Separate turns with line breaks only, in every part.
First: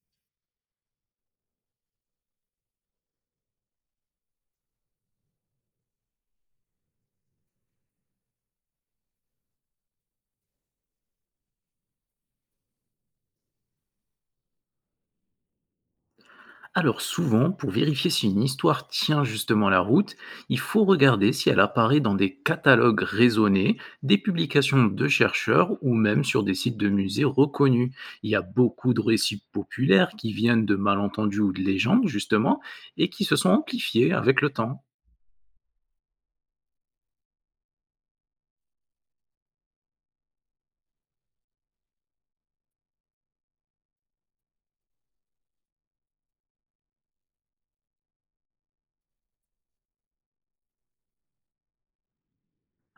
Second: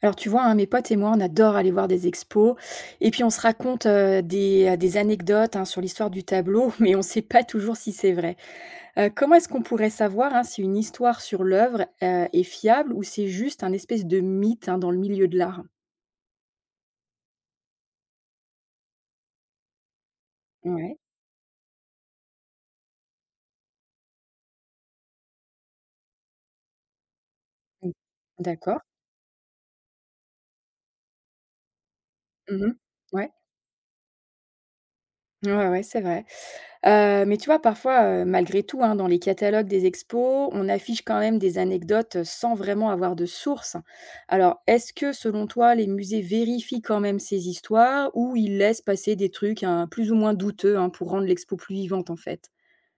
Alors tu vois, hein, mes potes et moi, on adore aller voir des expos et puis on se raconte des anecdotes hein, sur l'histoire du tableau, mais on ne sait pas toujours si c'est vrai. Comment est-ce qu'on pourrait savoir hein, si une histoire sur l'œuvre est fiable ou c'est juste un espèce de mythe hein, dans le milieu de l'art?
Alors souvent, pour vérifier si une histoire tient justement la route, il faut
Ouais,
regarder si elle apparaît dans des catalogues raisonnés, des publications de chercheurs ou même sur des sites de musées reconnus.
mm,
Il y a
d'accord.
beaucoup de récits populaires qui viennent de malentendus ou de légendes justement
Mhm.
et qui
Ouais.
se sont amplifiés avec le temps.
Ouais, ouais, c'est vrai. Mais tu vois, parfois, malgré tout, hein, dans les catalogues des expos, on affiche quand même des anecdotes, sans vraiment avoir de source. Alors, est-ce que, selon toi, les musées vérifient quand même ces histoires ou ils laissent passer des trucs, hein, plus ou moins douteux, hein, pour rendre l'expo plus vivante, en fait?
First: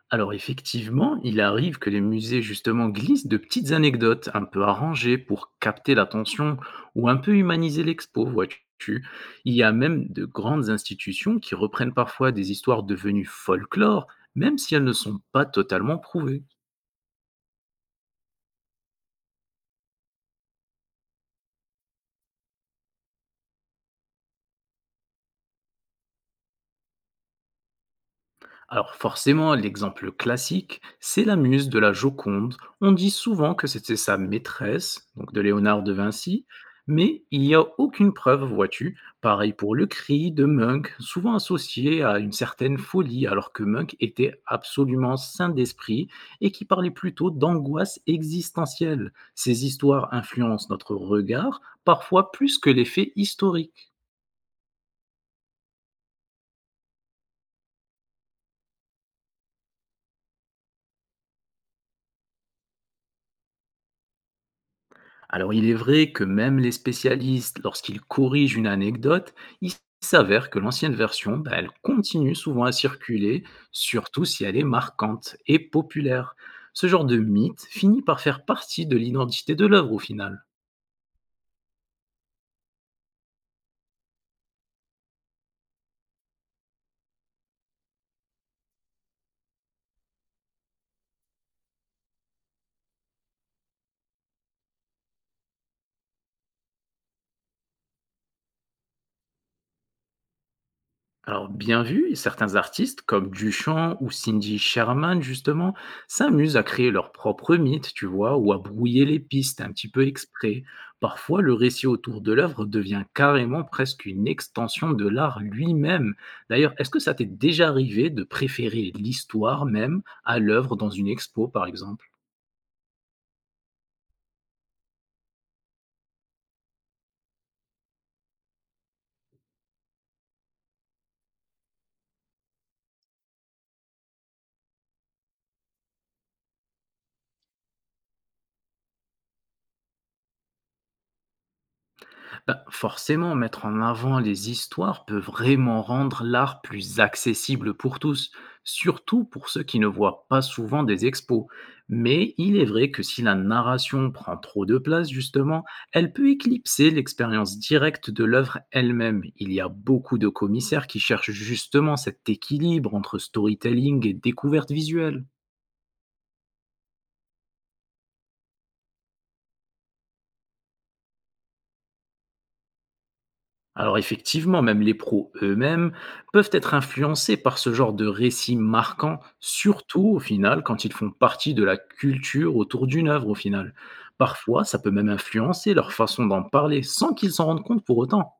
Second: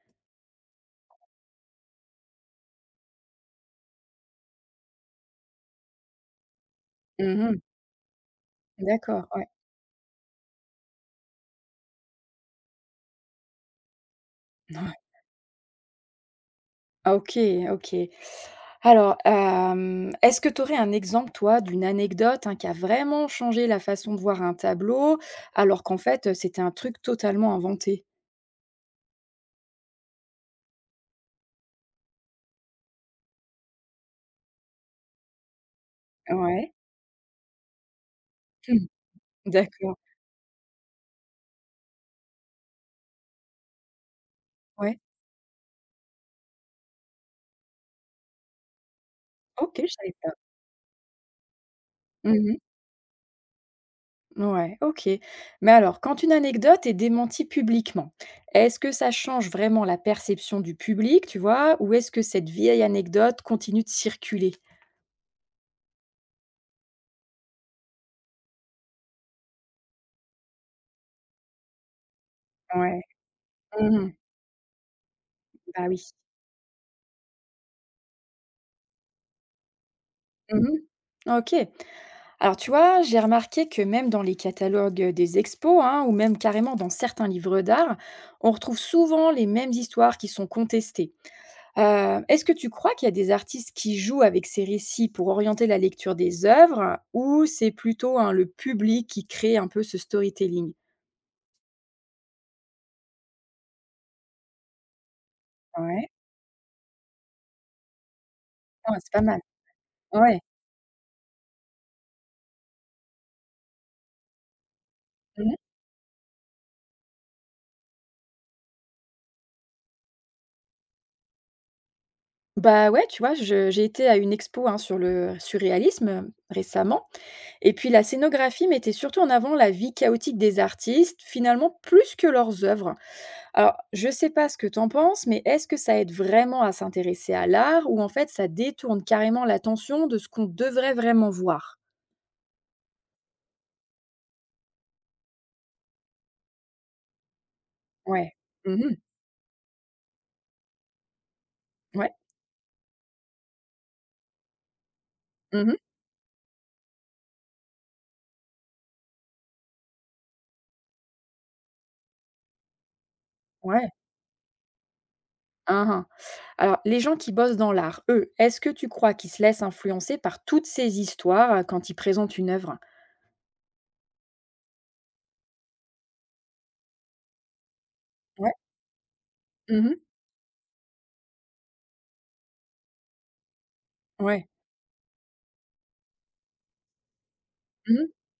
Alors effectivement, il arrive que les musées justement glissent de petites anecdotes un peu arrangées pour capter l'attention ou un peu
Mmh.
humaniser l'expo, vois-tu.
D'accord, ouais.
Il y a même de grandes institutions qui reprennent parfois des histoires devenues folklore, même si elles ne sont pas totalement prouvées.
Ah OK, OK. Alors, est-ce que tu aurais un exemple, toi, d'une anecdote, hein, qui a vraiment changé la façon de voir un tableau, alors qu'en fait, c'était un truc totalement inventé?
Alors forcément, l'exemple classique, c'est la muse de la Joconde. On dit souvent que c'était sa maîtresse, donc de Léonard de Vinci,
Ouais.
mais il n'y a aucune preuve,
Hmm.
vois-tu. Pareil pour le
D'accord.
cri de Munch, souvent associé à une certaine folie, alors que Munch était
Ouais.
absolument sain d'esprit et qui parlait plutôt d'angoisse existentielle. Ces
OK, je
histoires
savais pas.
influencent notre regard, parfois
Mmh.
plus que les faits historiques.
Ouais, OK. Mais alors, quand une anecdote est démentie publiquement, est-ce que ça change vraiment la perception du public, tu vois? Ou est-ce que cette vieille anecdote continue de circuler?
Alors il est vrai que même les spécialistes, lorsqu'ils corrigent une anecdote, il s'avère que l'ancienne version, bah, elle continue souvent à
Ouais.
circuler,
Mmh.
surtout si elle est marquante et
Bah oui.
populaire. Ce genre de mythe finit par faire partie de l'identité de l'œuvre au final.
Mmh. OK. Alors tu vois, j'ai remarqué que même dans les catalogues des expos, hein, ou même carrément dans certains livres d'art, on retrouve souvent les mêmes histoires qui sont contestées. Est-ce que tu crois qu'il y a des artistes qui jouent avec ces récits pour orienter la lecture des œuvres, ou c'est plutôt hein, le public qui crée un peu ce storytelling?
Alors, bien vu, certains artistes comme Duchamp ou Cindy Sherman, justement,
Ouais.
s'amusent à créer leur propre mythe, tu vois, ou à
Ah,
brouiller
c'est
les
pas mal.
pistes un petit peu
Ouais.
exprès. Parfois, le récit autour de l'œuvre devient carrément presque une extension de l'art
Mhm.
lui-même. D'ailleurs, est-ce que ça t'est déjà arrivé de préférer l'histoire même à l'œuvre dans une expo, par exemple?
Bah ouais, tu vois, j'ai été à une expo hein, sur le surréalisme récemment. Et puis la scénographie mettait surtout en avant la vie chaotique des artistes, finalement plus que leurs œuvres. Alors, je sais pas ce que t'en penses, mais est-ce que ça aide vraiment à s'intéresser à l'art ou en fait ça détourne carrément l'attention de ce qu'on devrait vraiment voir?
Bah, forcément, mettre en avant les histoires peut vraiment rendre l'art plus accessible pour tous,
Ouais. Mmh.
surtout pour ceux qui ne voient pas souvent des expos.
Ouais.
Mais il est vrai que si la narration prend trop de place, justement,
Mmh.
elle peut éclipser l'expérience directe de l'œuvre elle-même. Il y a beaucoup de commissaires qui cherchent justement cet équilibre entre
Ouais.
storytelling et découverte visuelle.
Hein, hein. Alors, les gens qui bossent dans l'art, eux, est-ce que tu crois qu'ils se laissent influencer par toutes ces histoires, quand ils présentent une œuvre?
Alors effectivement, même les pros eux-mêmes peuvent être influencés par ce genre de
Ouais.
récits marquants,
Mmh.
surtout au final quand ils font partie de la culture autour d'une œuvre au final.
Ouais.
Parfois, ça peut même influencer leur façon d'en parler sans qu'ils s'en rendent compte pour
Mmh.
autant.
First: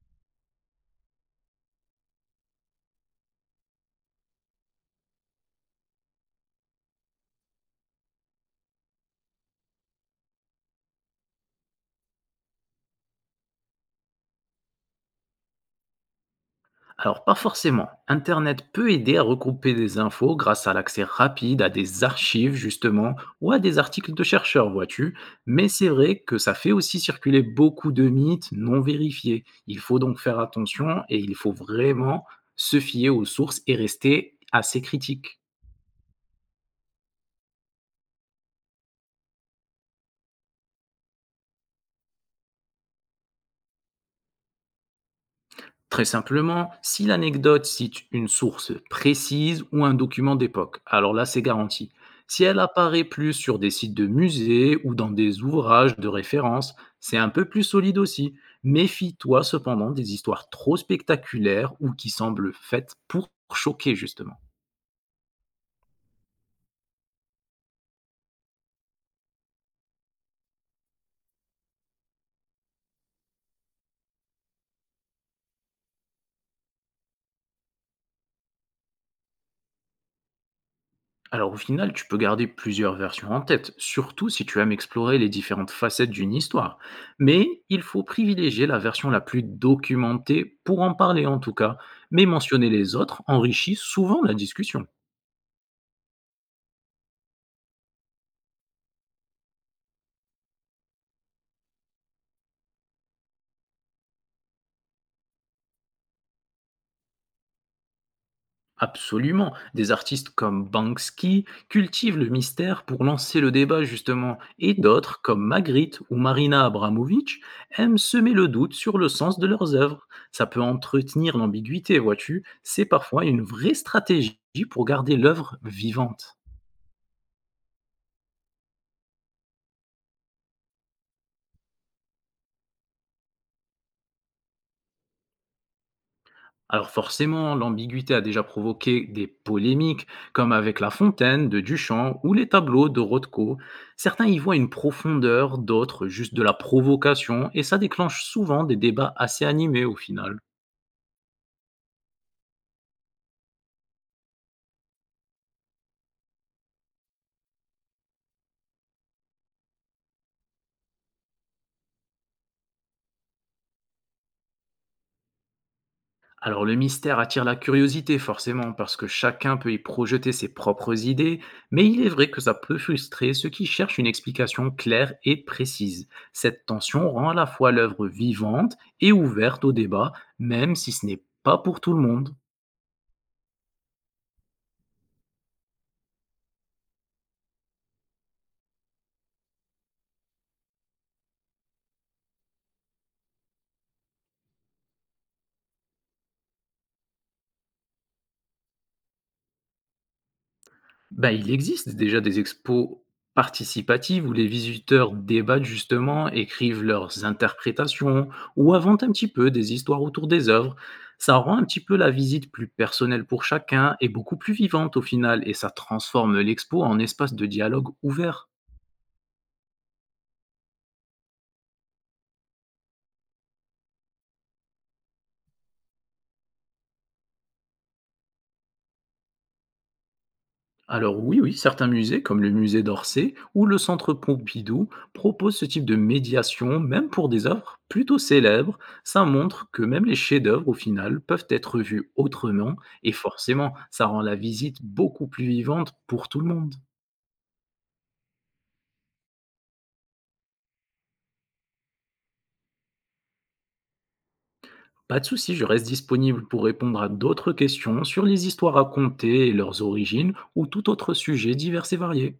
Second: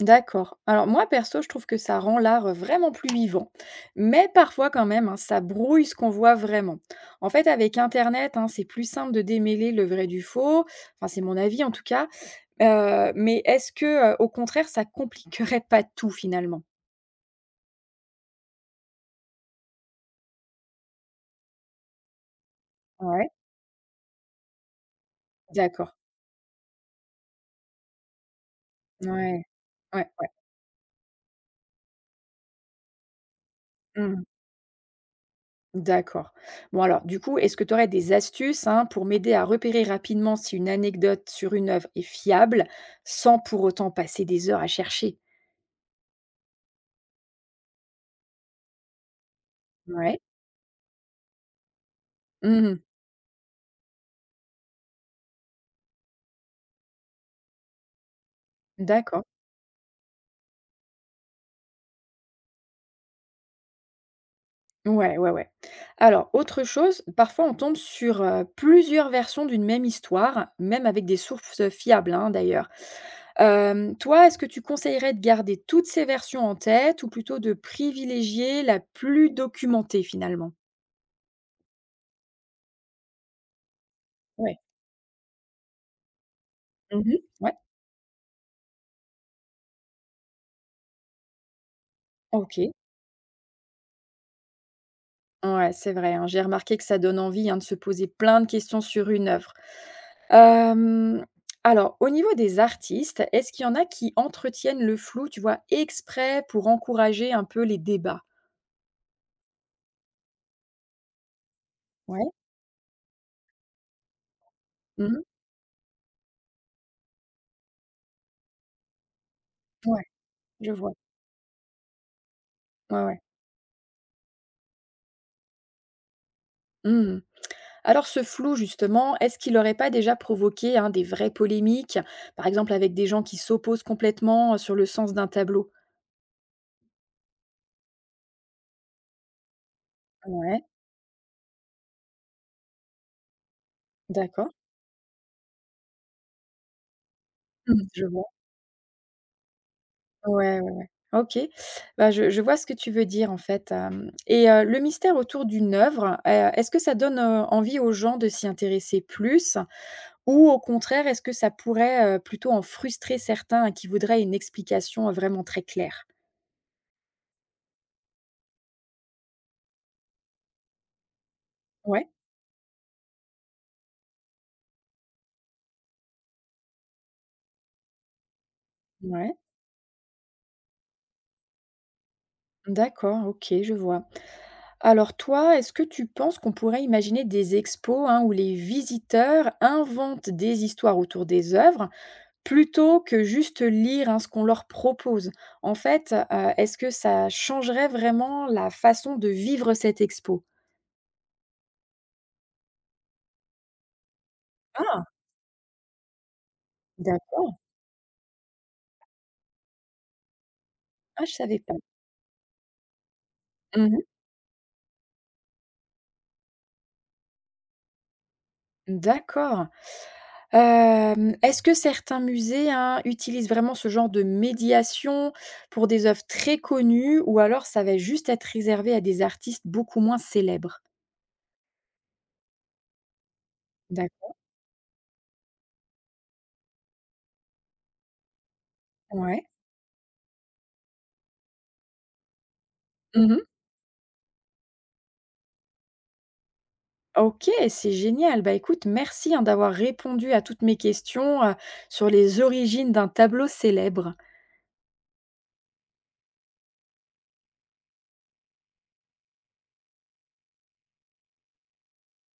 D'accord. Alors moi, perso, je trouve que ça rend l'art vraiment plus vivant. Mais parfois quand même, hein, ça brouille ce qu'on voit vraiment. En fait, avec Internet, hein, c'est plus simple de démêler le vrai du faux. Enfin, c'est mon avis en tout cas. Mais est-ce que, au contraire, ça compliquerait pas tout finalement?
Alors, pas forcément. Internet peut aider à regrouper des infos grâce à l'accès rapide à des archives, justement,
Ouais.
ou à des articles de chercheurs, vois-tu. Mais c'est
D'accord.
vrai que ça fait aussi circuler beaucoup de mythes non vérifiés.
Ouais.
Il faut
Ouais.
donc
Ouais.
faire attention et il faut vraiment se fier aux sources et
Mhm.
rester assez critique.
D'accord. Bon alors, du coup, est-ce que tu aurais des astuces hein, pour m'aider à repérer rapidement si une anecdote sur une œuvre est fiable, sans pour autant passer des heures à chercher?
Très simplement, si l'anecdote cite une source précise ou un
Ouais.
document d'époque, alors là c'est garanti. Si elle
Mmh mh.
apparaît plus sur des sites de musées ou dans des ouvrages de référence, c'est un peu plus solide aussi.
D'accord.
Méfie-toi cependant des histoires trop spectaculaires ou qui semblent faites pour choquer justement.
Ouais, ouais, ouais. Alors, autre chose, parfois on tombe sur, plusieurs versions d'une même histoire, même avec des sources, fiables, hein, d'ailleurs. Toi, est-ce que tu conseillerais de garder toutes ces versions en tête ou plutôt de privilégier la plus documentée, finalement?
Alors au final, tu peux garder plusieurs versions en tête, surtout si
Ouais.
tu aimes explorer les différentes facettes d'une histoire.
Mmh. Ouais,
Mais il faut privilégier la version la plus documentée pour en parler en tout cas, mais mentionner
OK.
les autres enrichit souvent la discussion.
Ouais, c'est vrai, hein. J'ai remarqué que ça donne envie, hein, de se poser plein de questions sur une œuvre. Hem, alors, au niveau des artistes, est-ce qu'il y en a qui entretiennent le flou, tu vois, exprès pour encourager un peu les débats?
Absolument. Des artistes comme Banksy cultivent le
Ouais.
mystère pour lancer le débat justement, et d'autres
Mmh.
comme Magritte ou Marina Abramovic aiment semer le doute sur le sens de leurs
Ouais,
œuvres. Ça peut
je vois.
entretenir l'ambiguïté, vois-tu. C'est
Ouais, ouais.
parfois une vraie stratégie pour garder l'œuvre vivante.
Mmh. Alors ce flou justement, est-ce qu'il n'aurait pas déjà provoqué, hein, des vraies polémiques? Par exemple avec des gens qui s'opposent complètement, sur le sens d'un tableau?
Alors forcément, l'ambiguïté a déjà provoqué des polémiques, comme
Ouais,
avec La Fontaine de Duchamp ou les tableaux de Rothko. Certains y
d'accord.
voient une profondeur, d'autres juste de la provocation, et ça
Mmh, je
déclenche
vois.
souvent des débats assez animés au final.
Ouais, ouais, ouais. OK. Bah, je vois ce que tu veux dire, en fait, hem et le mystère autour d'une œuvre, est-ce que ça donne, envie aux gens de s'y intéresser plus? Ou au contraire, est-ce que ça pourrait, plutôt en frustrer certains qui voudraient une explication, vraiment très claire?
Alors le mystère attire la curiosité forcément, parce que chacun peut y projeter ses propres idées, mais il est
Ouais,
vrai que ça peut frustrer ceux qui cherchent une explication claire et précise. Cette tension rend à la fois l'œuvre vivante et
ouais,
ouverte au débat, même si ce n'est pas pour tout le monde.
d'accord, OK, je vois. Alors toi, est-ce que tu penses qu'on pourrait imaginer des expos, hein, où les visiteurs inventent des histoires autour des œuvres plutôt que juste lire, hein, ce qu'on leur propose. En fait, est-ce que ça changerait vraiment la façon de vivre cette expo?
Bah, il existe déjà des expos participatives où les
Ah!
visiteurs débattent justement, écrivent leurs
D'accord.
interprétations ou inventent un petit peu des histoires autour des œuvres.
Ah, je
Ça rend
savais
un
pas.
petit peu la visite plus personnelle pour chacun
Mmh.
et beaucoup plus vivante au final et ça transforme l'expo en espace de dialogue ouvert.
D'accord. Est-ce que certains musées, hein, utilisent vraiment ce genre de médiation pour des œuvres très connues ou alors ça va juste être réservé à des artistes beaucoup moins célèbres?
Alors oui, oui, certains musées, comme le musée d'Orsay ou le centre
D'accord.
Pompidou, proposent ce type de médiation, même pour des œuvres plutôt célèbres. Ça
Ouais.
montre que même les chefs-d'œuvre, au final, peuvent être vus autrement, et
Mmh.
forcément, ça rend la visite beaucoup plus vivante pour tout le monde.
OK, c'est génial. Bah, écoute, merci, hein, d'avoir répondu à toutes mes questions, sur les origines d'un tableau célèbre.
Pas de souci, je reste disponible pour répondre à d'autres questions sur les histoires racontées et leurs origines, ou tout autre sujet divers et varié.